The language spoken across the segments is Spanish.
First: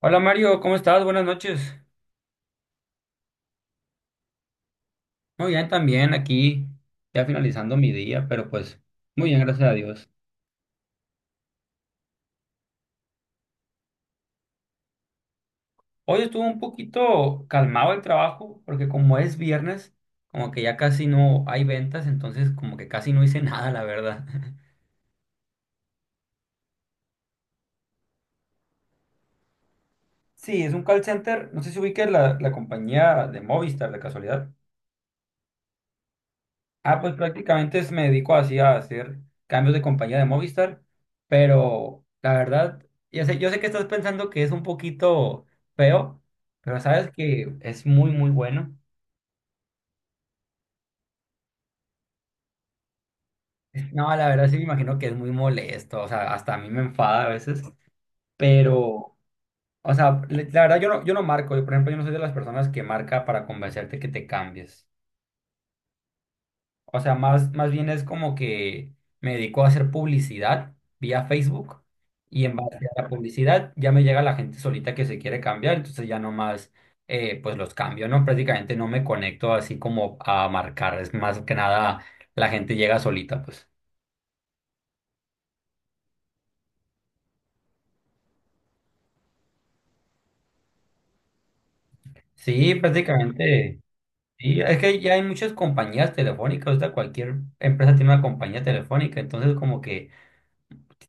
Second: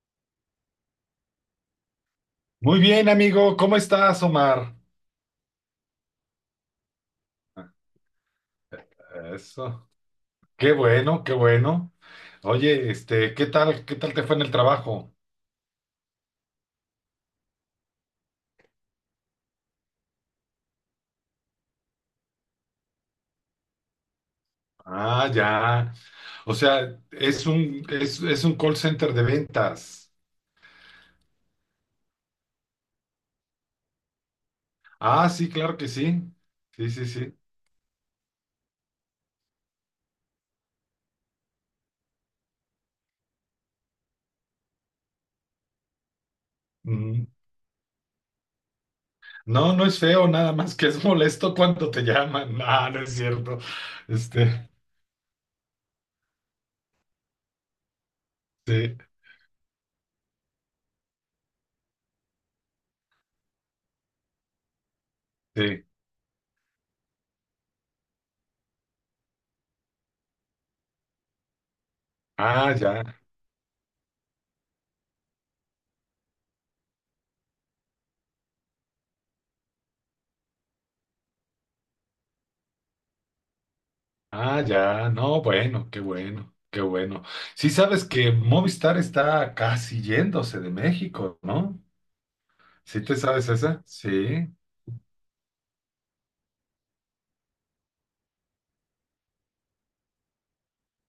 Hola Mario, ¿cómo estás? Buenas noches. Muy bien, amigo. ¿Cómo estás, Omar? Muy bien, también aquí, ya finalizando mi día, pero pues muy bien, gracias a Eso. Dios. Qué bueno, qué bueno. Oye, ¿qué tal te fue en el trabajo? Hoy estuvo un poquito calmado el trabajo, porque como es viernes, como que ya casi no hay ventas, entonces como que casi no hice nada, la verdad. Ah, ya. O sea, es un call center de ventas. Sí, es un call center, no sé si ubiques la compañía de Movistar, de casualidad. Ah, sí, claro que sí. Sí, Ah, sí, pues sí. prácticamente me dedico así a hacer cambios de compañía de Movistar, pero la verdad, yo sé que estás pensando que es un poquito feo, pero sabes Mm. que es muy, muy bueno. No, no es feo, nada más que es molesto cuando te llaman. Ah, no es cierto. No, la verdad sí me Este, imagino que es muy molesto, o sea, hasta a mí me enfada a veces, sí, pero, o sea, la verdad yo no marco, yo, por ejemplo, yo no soy de las personas que marca para convencerte que te cambies. sí. O sea, más bien es como que me dedico a hacer publicidad vía Facebook y en Ah, base a ya. la publicidad ya me llega la gente solita que se quiere cambiar, entonces ya nomás pues los cambio, ¿no? Prácticamente no me conecto así como a marcar, es más que nada la gente llega solita, pues. Ah, ya, no, bueno, qué bueno, qué bueno. ¿Sí sabes que Movistar está casi yéndose de México, no? Sí, ¿Sí te sabes prácticamente. esa? Sí. Sí es que ya hay muchas compañías telefónicas, o sea, cualquier empresa tiene una compañía telefónica, entonces como que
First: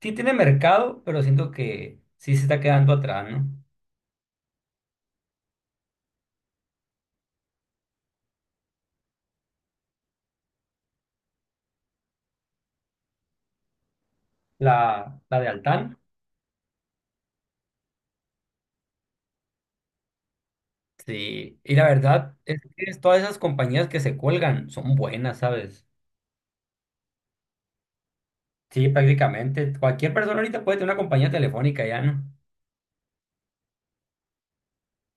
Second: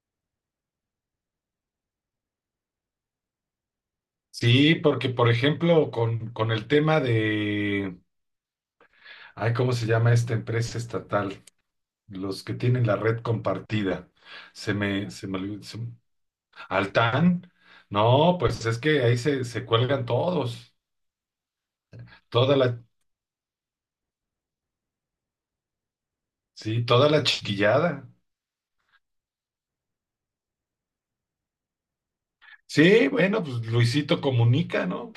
sí tiene mercado, pero siento que sí se está quedando atrás, ¿no? Sí, porque por ejemplo, con el tema de, ay, ¿cómo se llama esta empresa estatal? Los que tienen la red compartida. Se me, La, se me, la de olvidó- se- Altán. Altán. No, pues es que ahí se cuelgan todos. Sí, y la verdad Toda es la, que todas esas compañías que se cuelgan son buenas, ¿sabes? sí, toda la chiquillada. Sí, prácticamente. Cualquier persona ahorita puede tener una compañía telefónica ya, ¿no? Sí, bueno, pues Luisito comunica, ¿no?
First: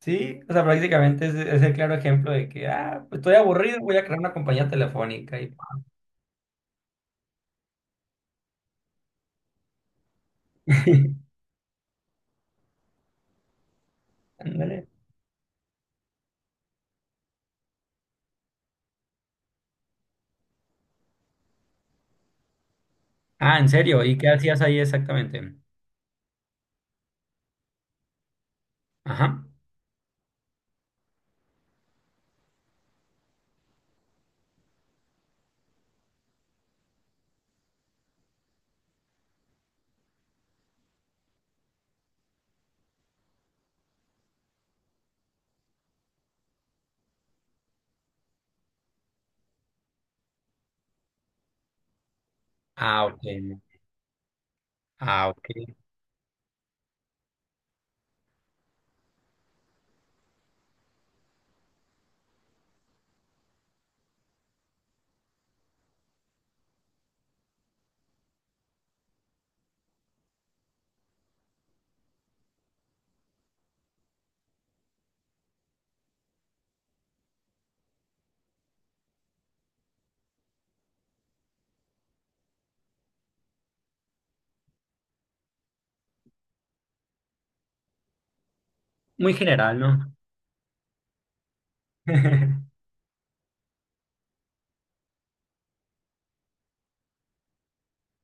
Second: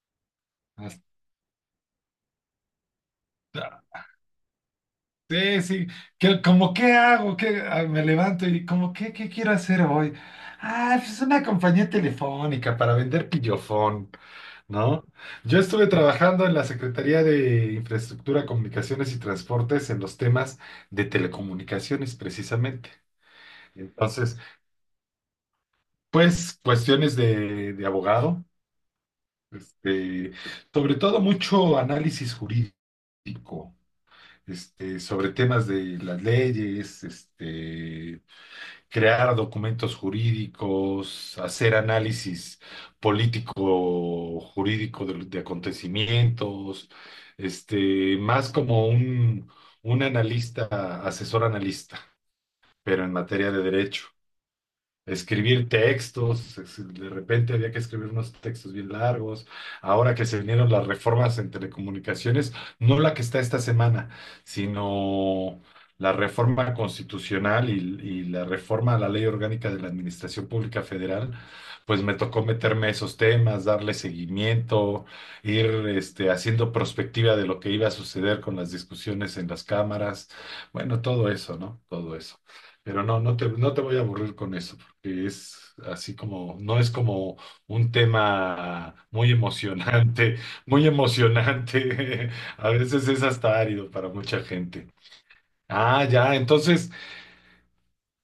Sí, o sea, prácticamente es el claro ejemplo de que, ah, pues estoy aburrido, voy Ah, a crear una compañía telefónica y sí, sí, que como qué hago, que me levanto y como qué, qué quiero hacer hoy. Ah, pues una compañía telefónica para vender pillofón, ándale. ¿no? Yo estuve trabajando en la Secretaría de Infraestructura, Comunicaciones y Transportes en los temas de telecomunicaciones, precisamente. Ah, ¿en serio? ¿Y qué Entonces, hacías ahí exactamente? pues cuestiones de abogado, Ajá. este, sobre todo mucho análisis jurídico, sobre temas de las leyes, crear documentos jurídicos, hacer análisis político jurídico de acontecimientos, más como un analista, asesor analista, pero Ah, en ok. materia de derecho Ah, ok. escribir textos, de repente había que escribir unos textos bien largos. Ahora que se vinieron las reformas en telecomunicaciones, no la que está esta semana, sino la reforma constitucional y la reforma a la Ley Orgánica de la Administración Pública Federal, pues me tocó meterme a esos temas, darle seguimiento, ir haciendo prospectiva de lo que iba a suceder con las discusiones en las cámaras, bueno, todo eso, ¿no? Todo eso. Pero no te voy a aburrir con eso, porque es así como, no es como un tema muy Muy general, ¿no? emocionante, muy emocionante. A veces es hasta árido para mucha gente. Ah, ya, entonces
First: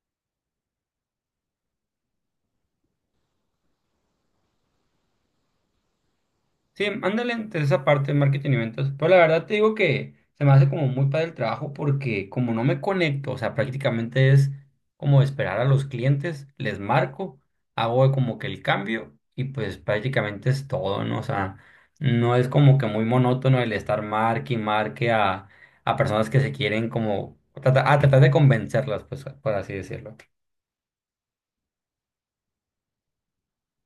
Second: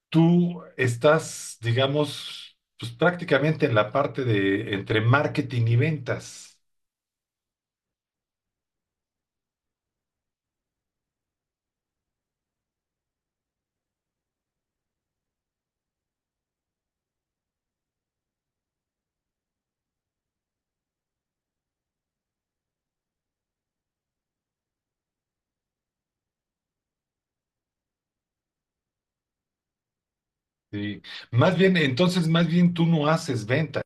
tú estás, digamos, pues prácticamente en la parte de entre marketing y ventas. Sí, ándale entre esa parte de marketing y ventas. Pero la verdad te digo que se me hace como muy padre el trabajo porque como no me conecto, o sea, prácticamente es como esperar a los clientes, les marco, hago como que el cambio y pues prácticamente es todo, ¿no? O sea, no es como que muy monótono el estar marque y marque a, personas que se quieren como a tratar de convencerlas, pues, por así decirlo. Sí. Más bien, entonces, más bien tú no haces ventas.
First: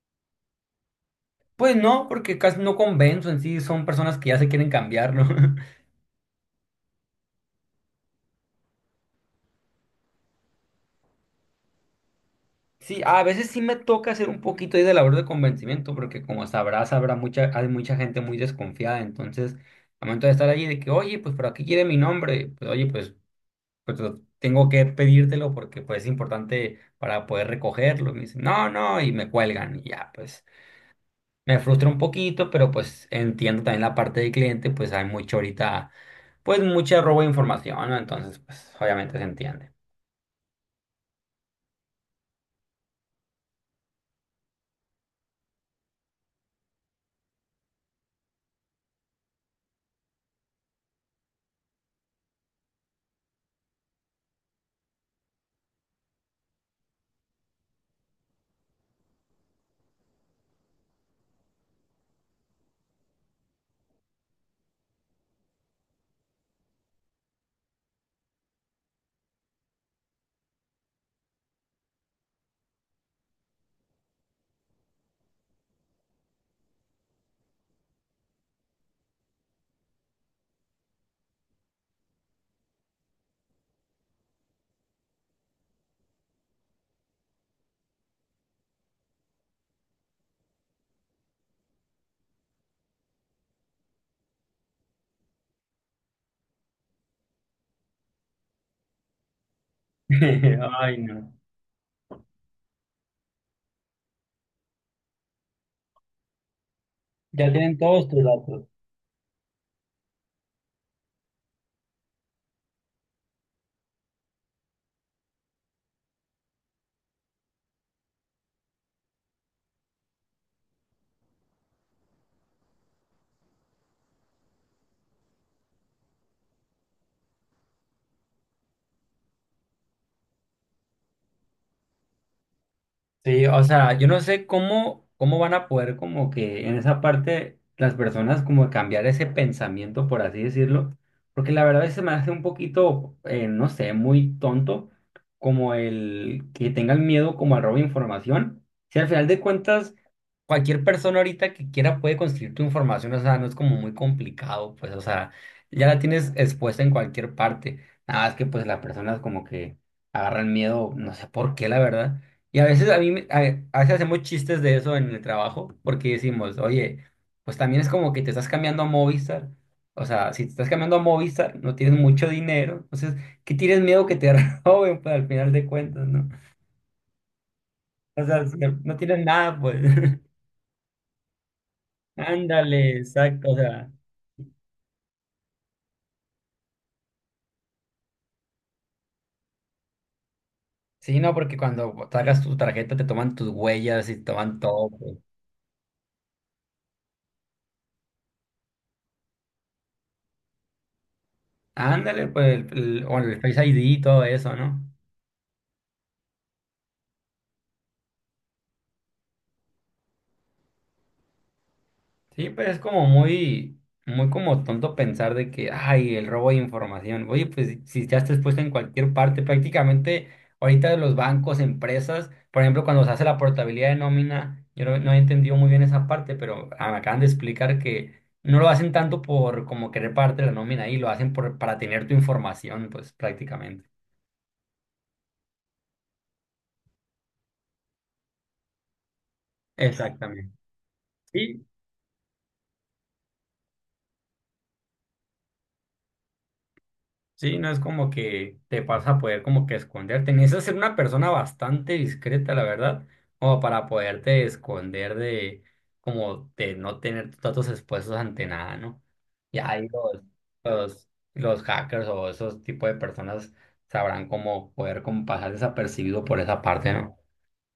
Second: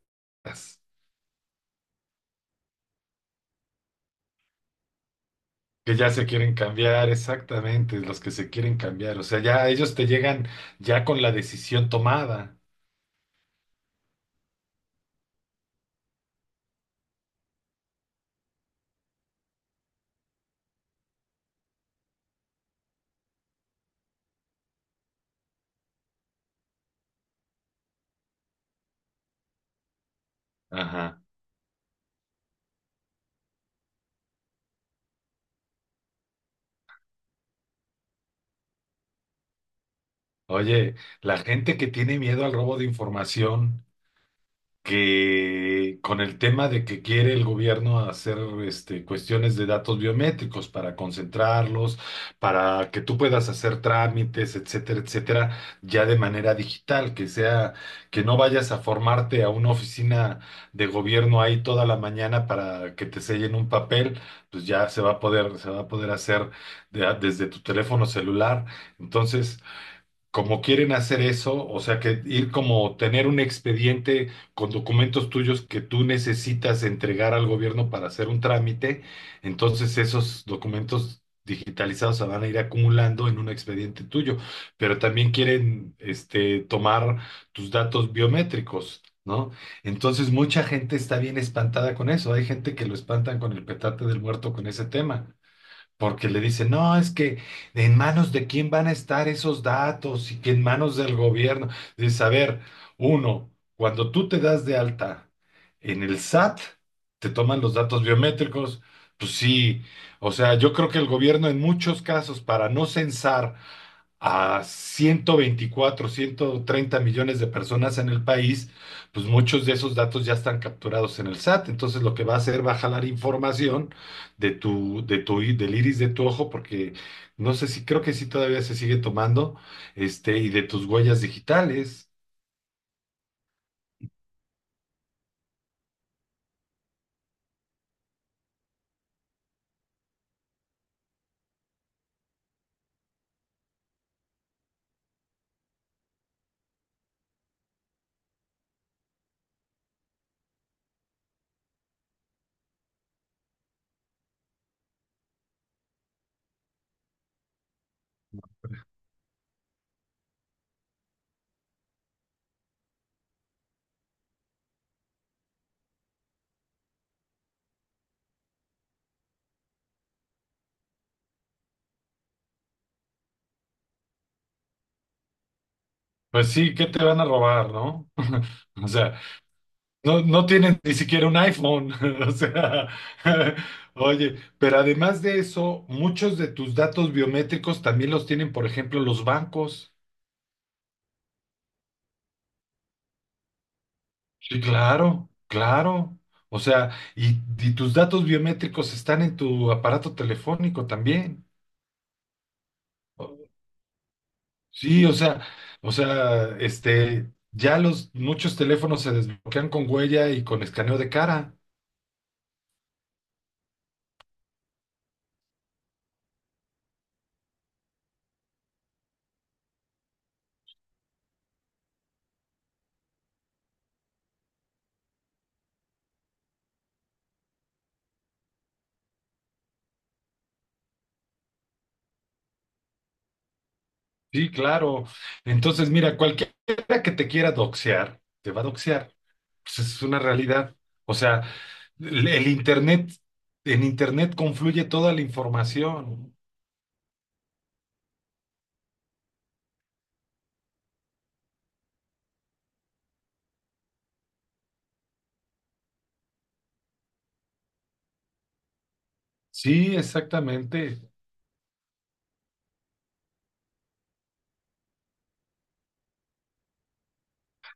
Pues no, porque casi no convenzo en sí, son personas que ya se quieren cambiarlo. Que ya se quieren cambiar, exactamente, los que se quieren cambiar. O sea, ya ellos te llegan ya con la decisión tomada. Sí, a veces sí me toca hacer un poquito ahí de labor de convencimiento, porque como sabrás, habrá mucha, hay mucha gente muy desconfiada, entonces, al momento de estar allí, de que, oye, pues, pero aquí quiere mi nombre, pues, oye, pues, pues tengo que pedírtelo porque, pues, es importante para poder recogerlo, y me dicen, no, no, y me cuelgan, y ya, pues, Ajá. me frustra un poquito, pero, pues, entiendo también la parte del cliente, pues, hay mucho ahorita, pues, mucha robo de información, ¿no? Entonces, pues, obviamente se entiende. Oye, la gente que tiene miedo al robo de información, que con el tema de que quiere el gobierno hacer cuestiones de datos biométricos para concentrarlos, para que tú puedas hacer trámites, etcétera, etcétera, ya de manera digital, que sea, que no vayas a formarte a una oficina de gobierno ahí toda la mañana para que te sellen un papel, pues ya se va a poder hacer desde tu teléfono celular. Entonces, como quieren hacer eso, o sea, que ir como tener un expediente con documentos tuyos que tú necesitas entregar al gobierno para hacer un trámite, entonces esos documentos digitalizados se van a ir acumulando en un expediente tuyo, pero también quieren tomar tus datos biométricos, ¿no? Entonces mucha gente está bien espantada con eso. Hay gente que lo espantan con el petate del muerto con ese tema porque le dicen, no, es que en manos de quién van a estar esos datos, y que en Ay, manos del no. gobierno. Dices, a ver, uno, cuando tú te das de alta en el SAT, te Ya toman los tienen datos todos tus datos. biométricos, pues sí, o sea, yo creo que el gobierno en muchos casos, para no censar a 124 130 millones de personas en el país, pues muchos de esos datos ya están capturados en el SAT. Entonces lo que va a hacer va a jalar información del iris de tu ojo, porque no sé si, creo que sí todavía se sigue tomando, y de tus huellas digitales. Sí, o sea, yo no sé cómo van a poder como que en esa parte las personas como cambiar ese pensamiento, por así decirlo, porque la verdad se me hace un poquito, no sé, muy tonto como el que tengan miedo como al robo de información. Si al final de cuentas cualquier persona ahorita que quiera puede conseguir tu información, o sea, no es como muy complicado, pues, o sea, ya la tienes expuesta en cualquier parte. Nada más que pues las personas como que agarran miedo, no sé por qué, la verdad. Y a veces a mí, a, veces hacemos chistes de eso en el trabajo, porque decimos, oye, pues también es como que te estás cambiando a Movistar. O sea, si te estás cambiando a Movistar, no tienes mucho dinero. Entonces, ¿qué tienes miedo que te roben? Pues al final de cuentas, ¿no? Pues sí, ¿qué te van a robar, no? O sea, si no O no sea, tienes nada, pues. No, no tienen ni siquiera un iPhone, o sea, Ándale, exacto. O sea, oye, pero además de eso, muchos de tus datos biométricos también los tienen, por ejemplo, los bancos. sí, no, porque cuando sacas tu tarjeta te toman tus huellas y te toman Sí, todo, pues. claro, claro. O sea, y tus datos biométricos están en tu aparato telefónico también. Ándale, pues, el- o el O- Face ID y todo eso, ¿no? Sí, o sea, ya los muchos teléfonos se desbloquean con huella y con escaneo de cara. Sí, pero es como muy, muy como tonto pensar de que, ay, el robo de información. Oye, pues si ya está expuesto en cualquier parte, prácticamente ahorita los bancos, empresas, por ejemplo, cuando se hace la portabilidad de nómina, yo no he entendido muy bien esa parte, pero ah, me acaban de explicar que no lo hacen tanto por como querer pagarte la nómina ahí, lo hacen por, para tener tu información, pues prácticamente. Sí, claro. Entonces, mira, cualquiera que te quiera doxear, te va a doxear. Pues es una Exactamente. realidad. O sea, Sí, el internet, en internet confluye toda la información. Sí, no es como que te vas a poder como que esconderte. Necesitas ser una persona bastante discreta, la verdad, como para poderte esconder de, como de no tener tus datos expuestos ante nada, ¿no? Ya ahí Sí, los, exactamente. los, los hackers o esos tipos de personas sabrán cómo poder como pasar desapercibido por esa parte, ¿no?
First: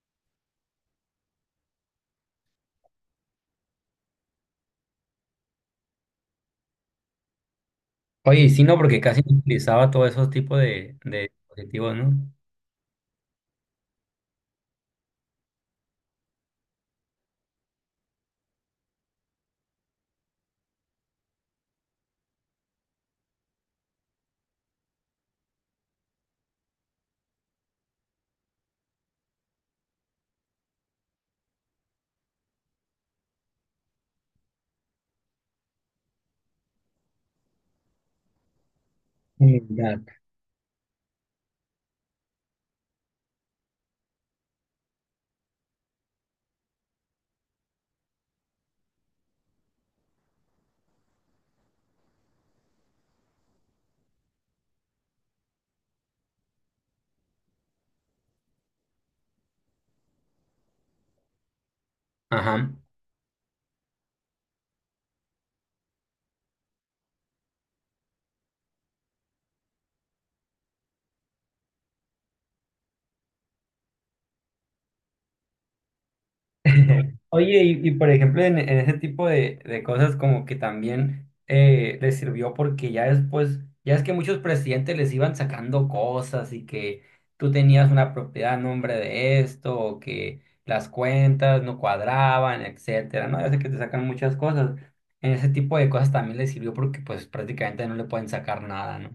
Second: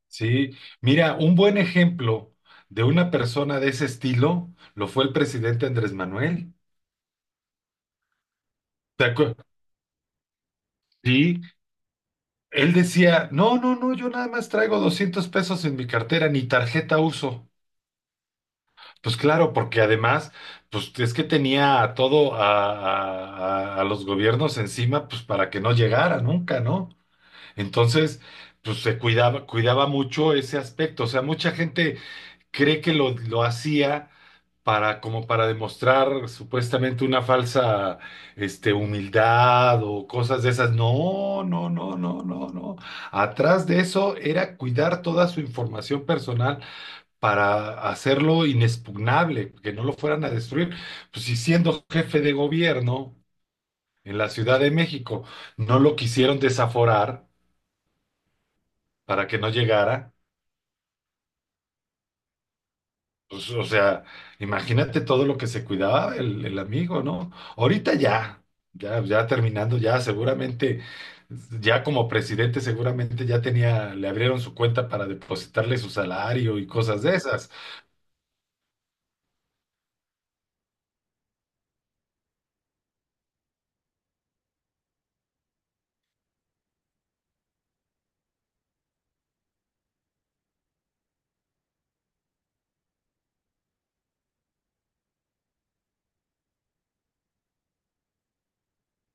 Sí. Mira, un buen ejemplo de una persona de ese estilo lo fue el presidente Andrés Manuel. Oye, y sí, no, porque ¿Te casi acuer- no utilizaba todos esos tipos de Sí. dispositivos, ¿no? Él decía, no, no, no, yo nada más traigo 200 pesos en mi cartera, ni tarjeta uso. Pues claro, porque además, pues es que tenía a todo a los gobiernos encima, pues para que no llegara nunca, ¿no? Entonces, pues cuidaba mucho ese aspecto. O sea, mucha gente cree que lo hacía para, como para demostrar supuestamente una falsa, Mm, humildad ya. o cosas de esas. No, no, no, no, no, no. Atrás de eso era cuidar toda su información personal para hacerlo inexpugnable, que no lo fueran a destruir. Pues si siendo jefe de gobierno en la Ciudad de México no lo quisieron desaforar para que no llegara, Ajá. pues o sea, imagínate todo lo que se cuidaba el amigo, ¿no? Ahorita ya terminando, ya seguramente, ya como presidente seguramente ya tenía, le abrieron su cuenta para depositarle su salario y cosas de esas. Oye, y, por ejemplo, en, ese tipo de cosas como que también les sirvió porque ya después, ya es que muchos presidentes les iban sacando cosas y que tú tenías una propiedad a nombre de esto, o que las cuentas no cuadraban, etcétera, ¿no? Ya sé que te sacan muchas cosas. En ese tipo de cosas también les sirvió porque pues prácticamente no le pueden sacar nada, ¿no?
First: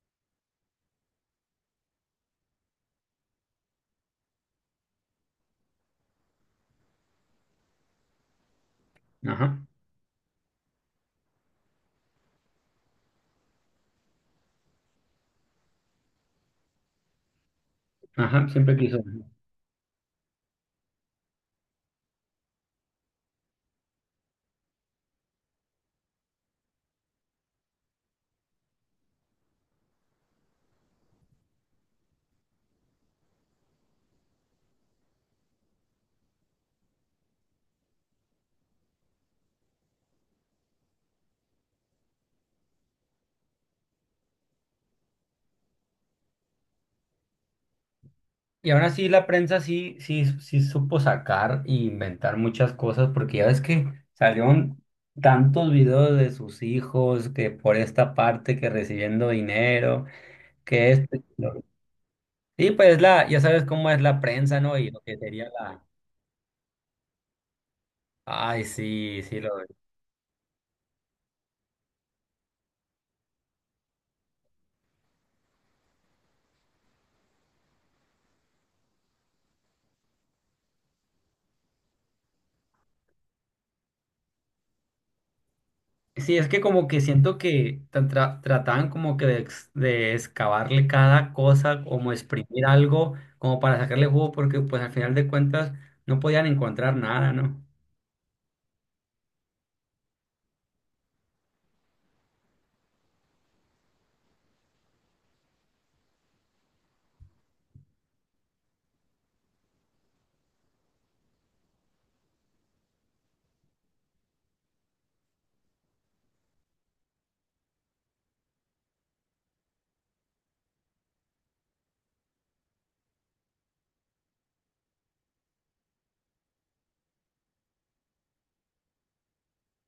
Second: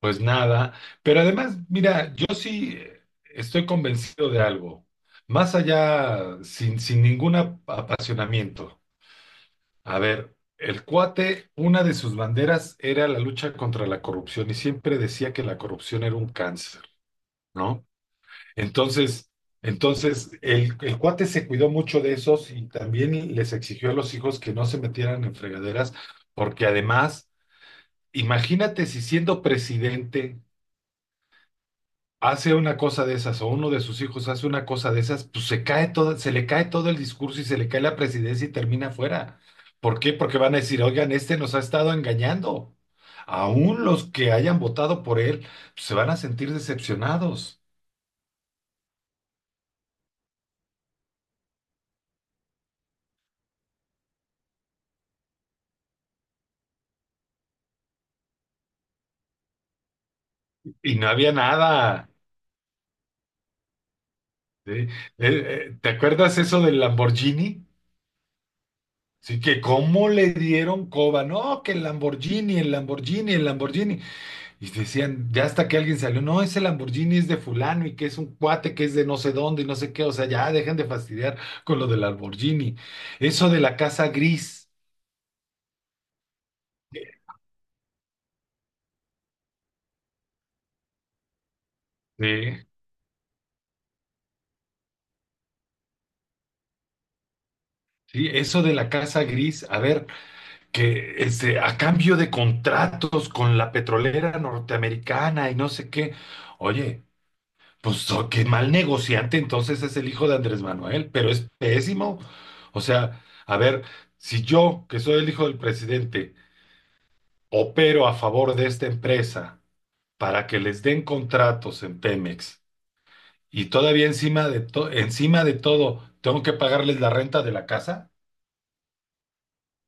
Pues nada, pero además, mira, yo sí estoy convencido de algo, más allá, sin ningún apasionamiento. Ajá, A ver, el cuate, una de sus banderas era la lucha contra la corrupción y siempre decía que la corrupción era un cáncer, ¿no? ajá, siempre quiso. Entonces, entonces el cuate se cuidó mucho de esos y también les exigió a los hijos que no se metieran en fregaderas, porque además, imagínate si siendo presidente hace una cosa de esas, o uno de sus hijos hace una cosa de esas, pues se cae todo, se le cae todo el discurso y se le cae la presidencia y termina fuera. ¿Por qué? Porque van a decir, oigan, este nos ha estado engañando. Aún los que hayan votado por él, pues, se van a sentir decepcionados. Y aún así la prensa sí, sí, sí supo sacar e inventar muchas cosas, porque ya ves que salieron tantos videos de sus hijos, que por esta parte, que recibiendo dinero, que Y no esto, y había otro. nada. Sí, pues ya sabes cómo es la prensa, ¿Sí? ¿no? Y lo que sería la. ¿te acuerdas eso del Lamborghini? Ay, sí, Sí, sí, lo. que cómo le dieron coba, no, que el Lamborghini, el Lamborghini, el Lamborghini. Y decían, ya hasta que alguien salió, no, ese Lamborghini es de fulano y que es un cuate que es de no sé dónde y no sé qué, o sea, ya dejen de fastidiar con lo del Lamborghini. Eso de la casa gris, Sí, es que como que siento que trataban como que de excavarle cada cosa, como sí, exprimir algo, como para sacarle jugo, porque pues al final de cuentas no podían encontrar nada, ¿no? sí, eso de la casa gris, a ver, que a cambio de contratos con la petrolera norteamericana y no sé qué, oye, pues oh, qué mal negociante entonces es el hijo de Andrés Manuel, pero es pésimo. O sea, a ver, si yo, que soy el hijo del presidente, opero a favor de esta empresa para que les den contratos en Pemex y todavía encima de todo tengo que pagarles la renta de la casa.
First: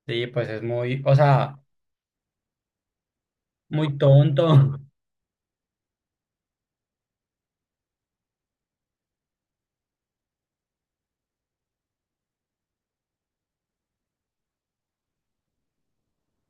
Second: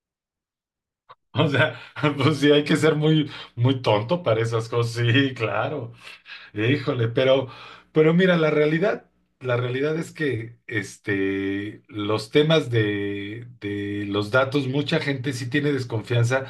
Sí, pues es muy, o O sea, sea, pues sí hay que ser muy muy muy tonto para esas tonto. cosas. Sí, claro. Híjole, pero mira, la realidad la realidad es que los temas de los datos, mucha gente sí tiene desconfianza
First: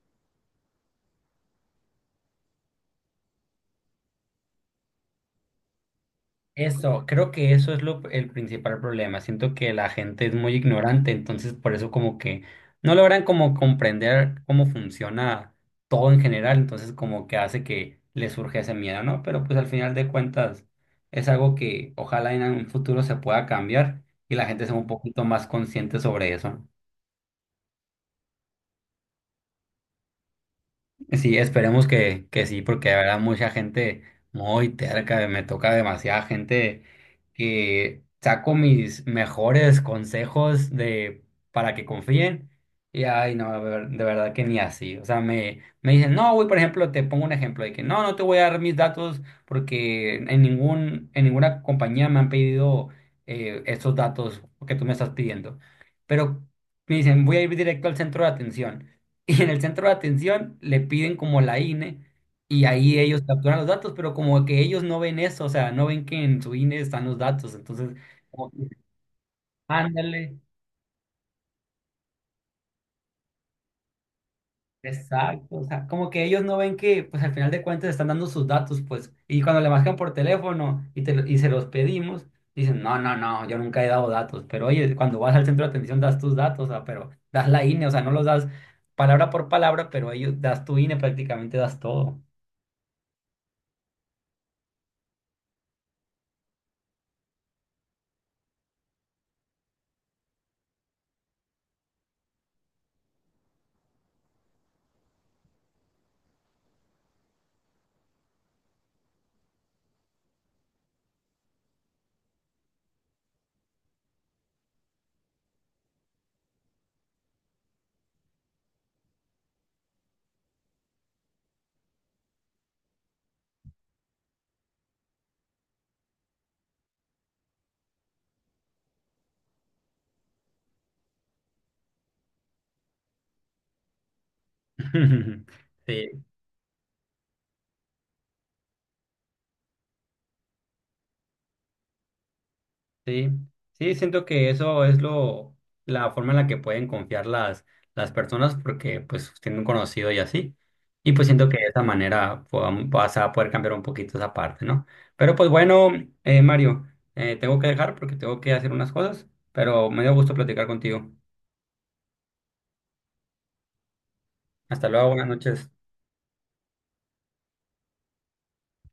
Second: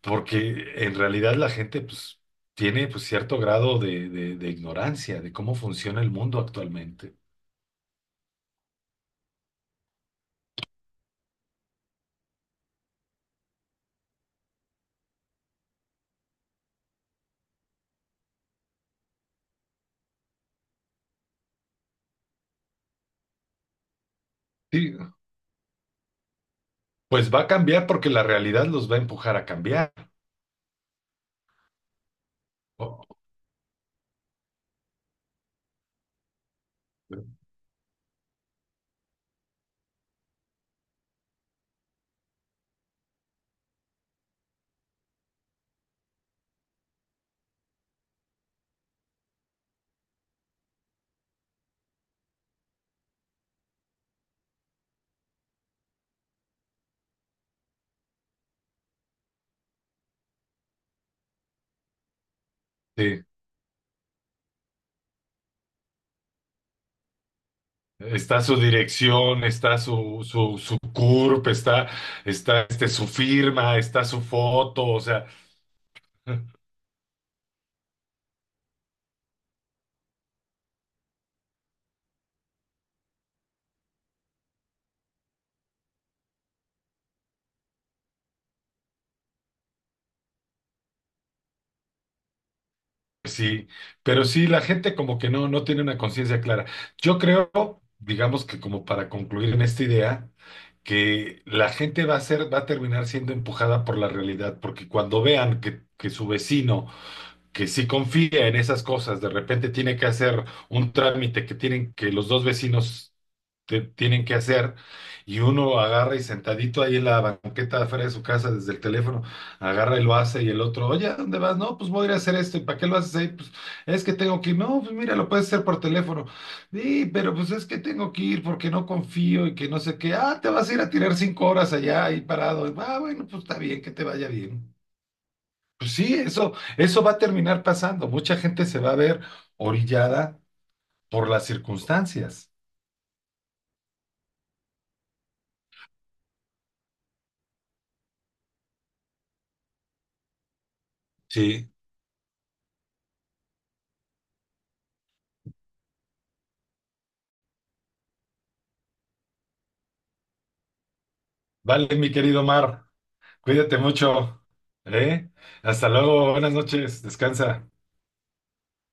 porque en realidad la gente pues, tiene pues, cierto grado de ignorancia de cómo funciona el mundo Eso, actualmente. creo que eso es el principal problema. Siento que la gente es muy ignorante, entonces por eso como que no logran como comprender cómo funciona todo en general, entonces como que hace que les surge ese miedo, ¿no? Pero pues al final de cuentas es algo que ojalá en un futuro se pueda cambiar y la gente sea un Sí, poquito más consciente sobre eso, ¿no? pues va a cambiar porque la realidad los va a empujar a cambiar. Sí, esperemos que, sí, porque O- habrá mucha gente muy terca, me toca demasiada gente que saco mis mejores consejos de para que confíen y ay no, de de verdad que ni así. O sea, me dicen, no, güey, por ejemplo, te pongo un ejemplo de que no, no te voy a dar mis datos porque en ninguna compañía me han pedido estos datos que tú me estás pidiendo. Pero me dicen, voy a ir directo al centro de atención y en el centro de atención le piden como la INE y ahí ellos Sí. capturan los datos, pero como que ellos no ven eso, o sea, no ven que en su INE están los datos, entonces, Está como su que, dirección, está su, ándale, su CURP, está su firma, está su foto, o sea. exacto, o sea, como que ellos no ven que, pues al final de cuentas están dando sus datos, pues, y cuando le marcan por teléfono y se los pedimos, dicen, no, no, no, yo nunca he dado datos, pero oye, cuando vas al centro de atención das tus datos, o sea, pero das la INE, o sea, no los das palabra por palabra, pero ellos das tu INE, prácticamente das todo. Sí, pero sí, la gente como que no, no tiene una conciencia clara. Yo creo, digamos que como para concluir en esta idea, que la gente va a terminar siendo empujada por la realidad, porque cuando vean que su vecino que sí confía en esas cosas, de repente tiene que hacer un trámite que tienen que los dos vecinos tienen que hacer y uno agarra y sentadito ahí en la banqueta de afuera de su casa desde el teléfono, agarra y lo hace y el otro, oye, ¿a dónde vas? No, pues voy a ir a hacer esto, ¿y para qué lo haces ahí? Pues es que tengo que ir, no, pues mira, lo puedes hacer por teléfono, sí, pero pues es que tengo que ir porque no confío y que no sé qué, ah, te vas a ir a tirar 5 horas allá ahí parado, ah, bueno, pues está bien, que te vaya bien. Pues sí, Sí. eso va a terminar pasando. Mucha gente se va a ver orillada por las circunstancias. Sí, sí, siento que eso es la forma en la que pueden confiar las, personas porque pues tienen un conocido y así. Y pues siento que de Sí. esa manera vas a poder cambiar un poquito esa parte, ¿no? Pero pues bueno, Mario, tengo que dejar porque tengo que hacer unas cosas, pero me dio gusto platicar contigo. Vale, mi querido Mar, cuídate mucho, Hasta luego, buenas ¿eh? noches. Hasta luego, buenas noches, descansa.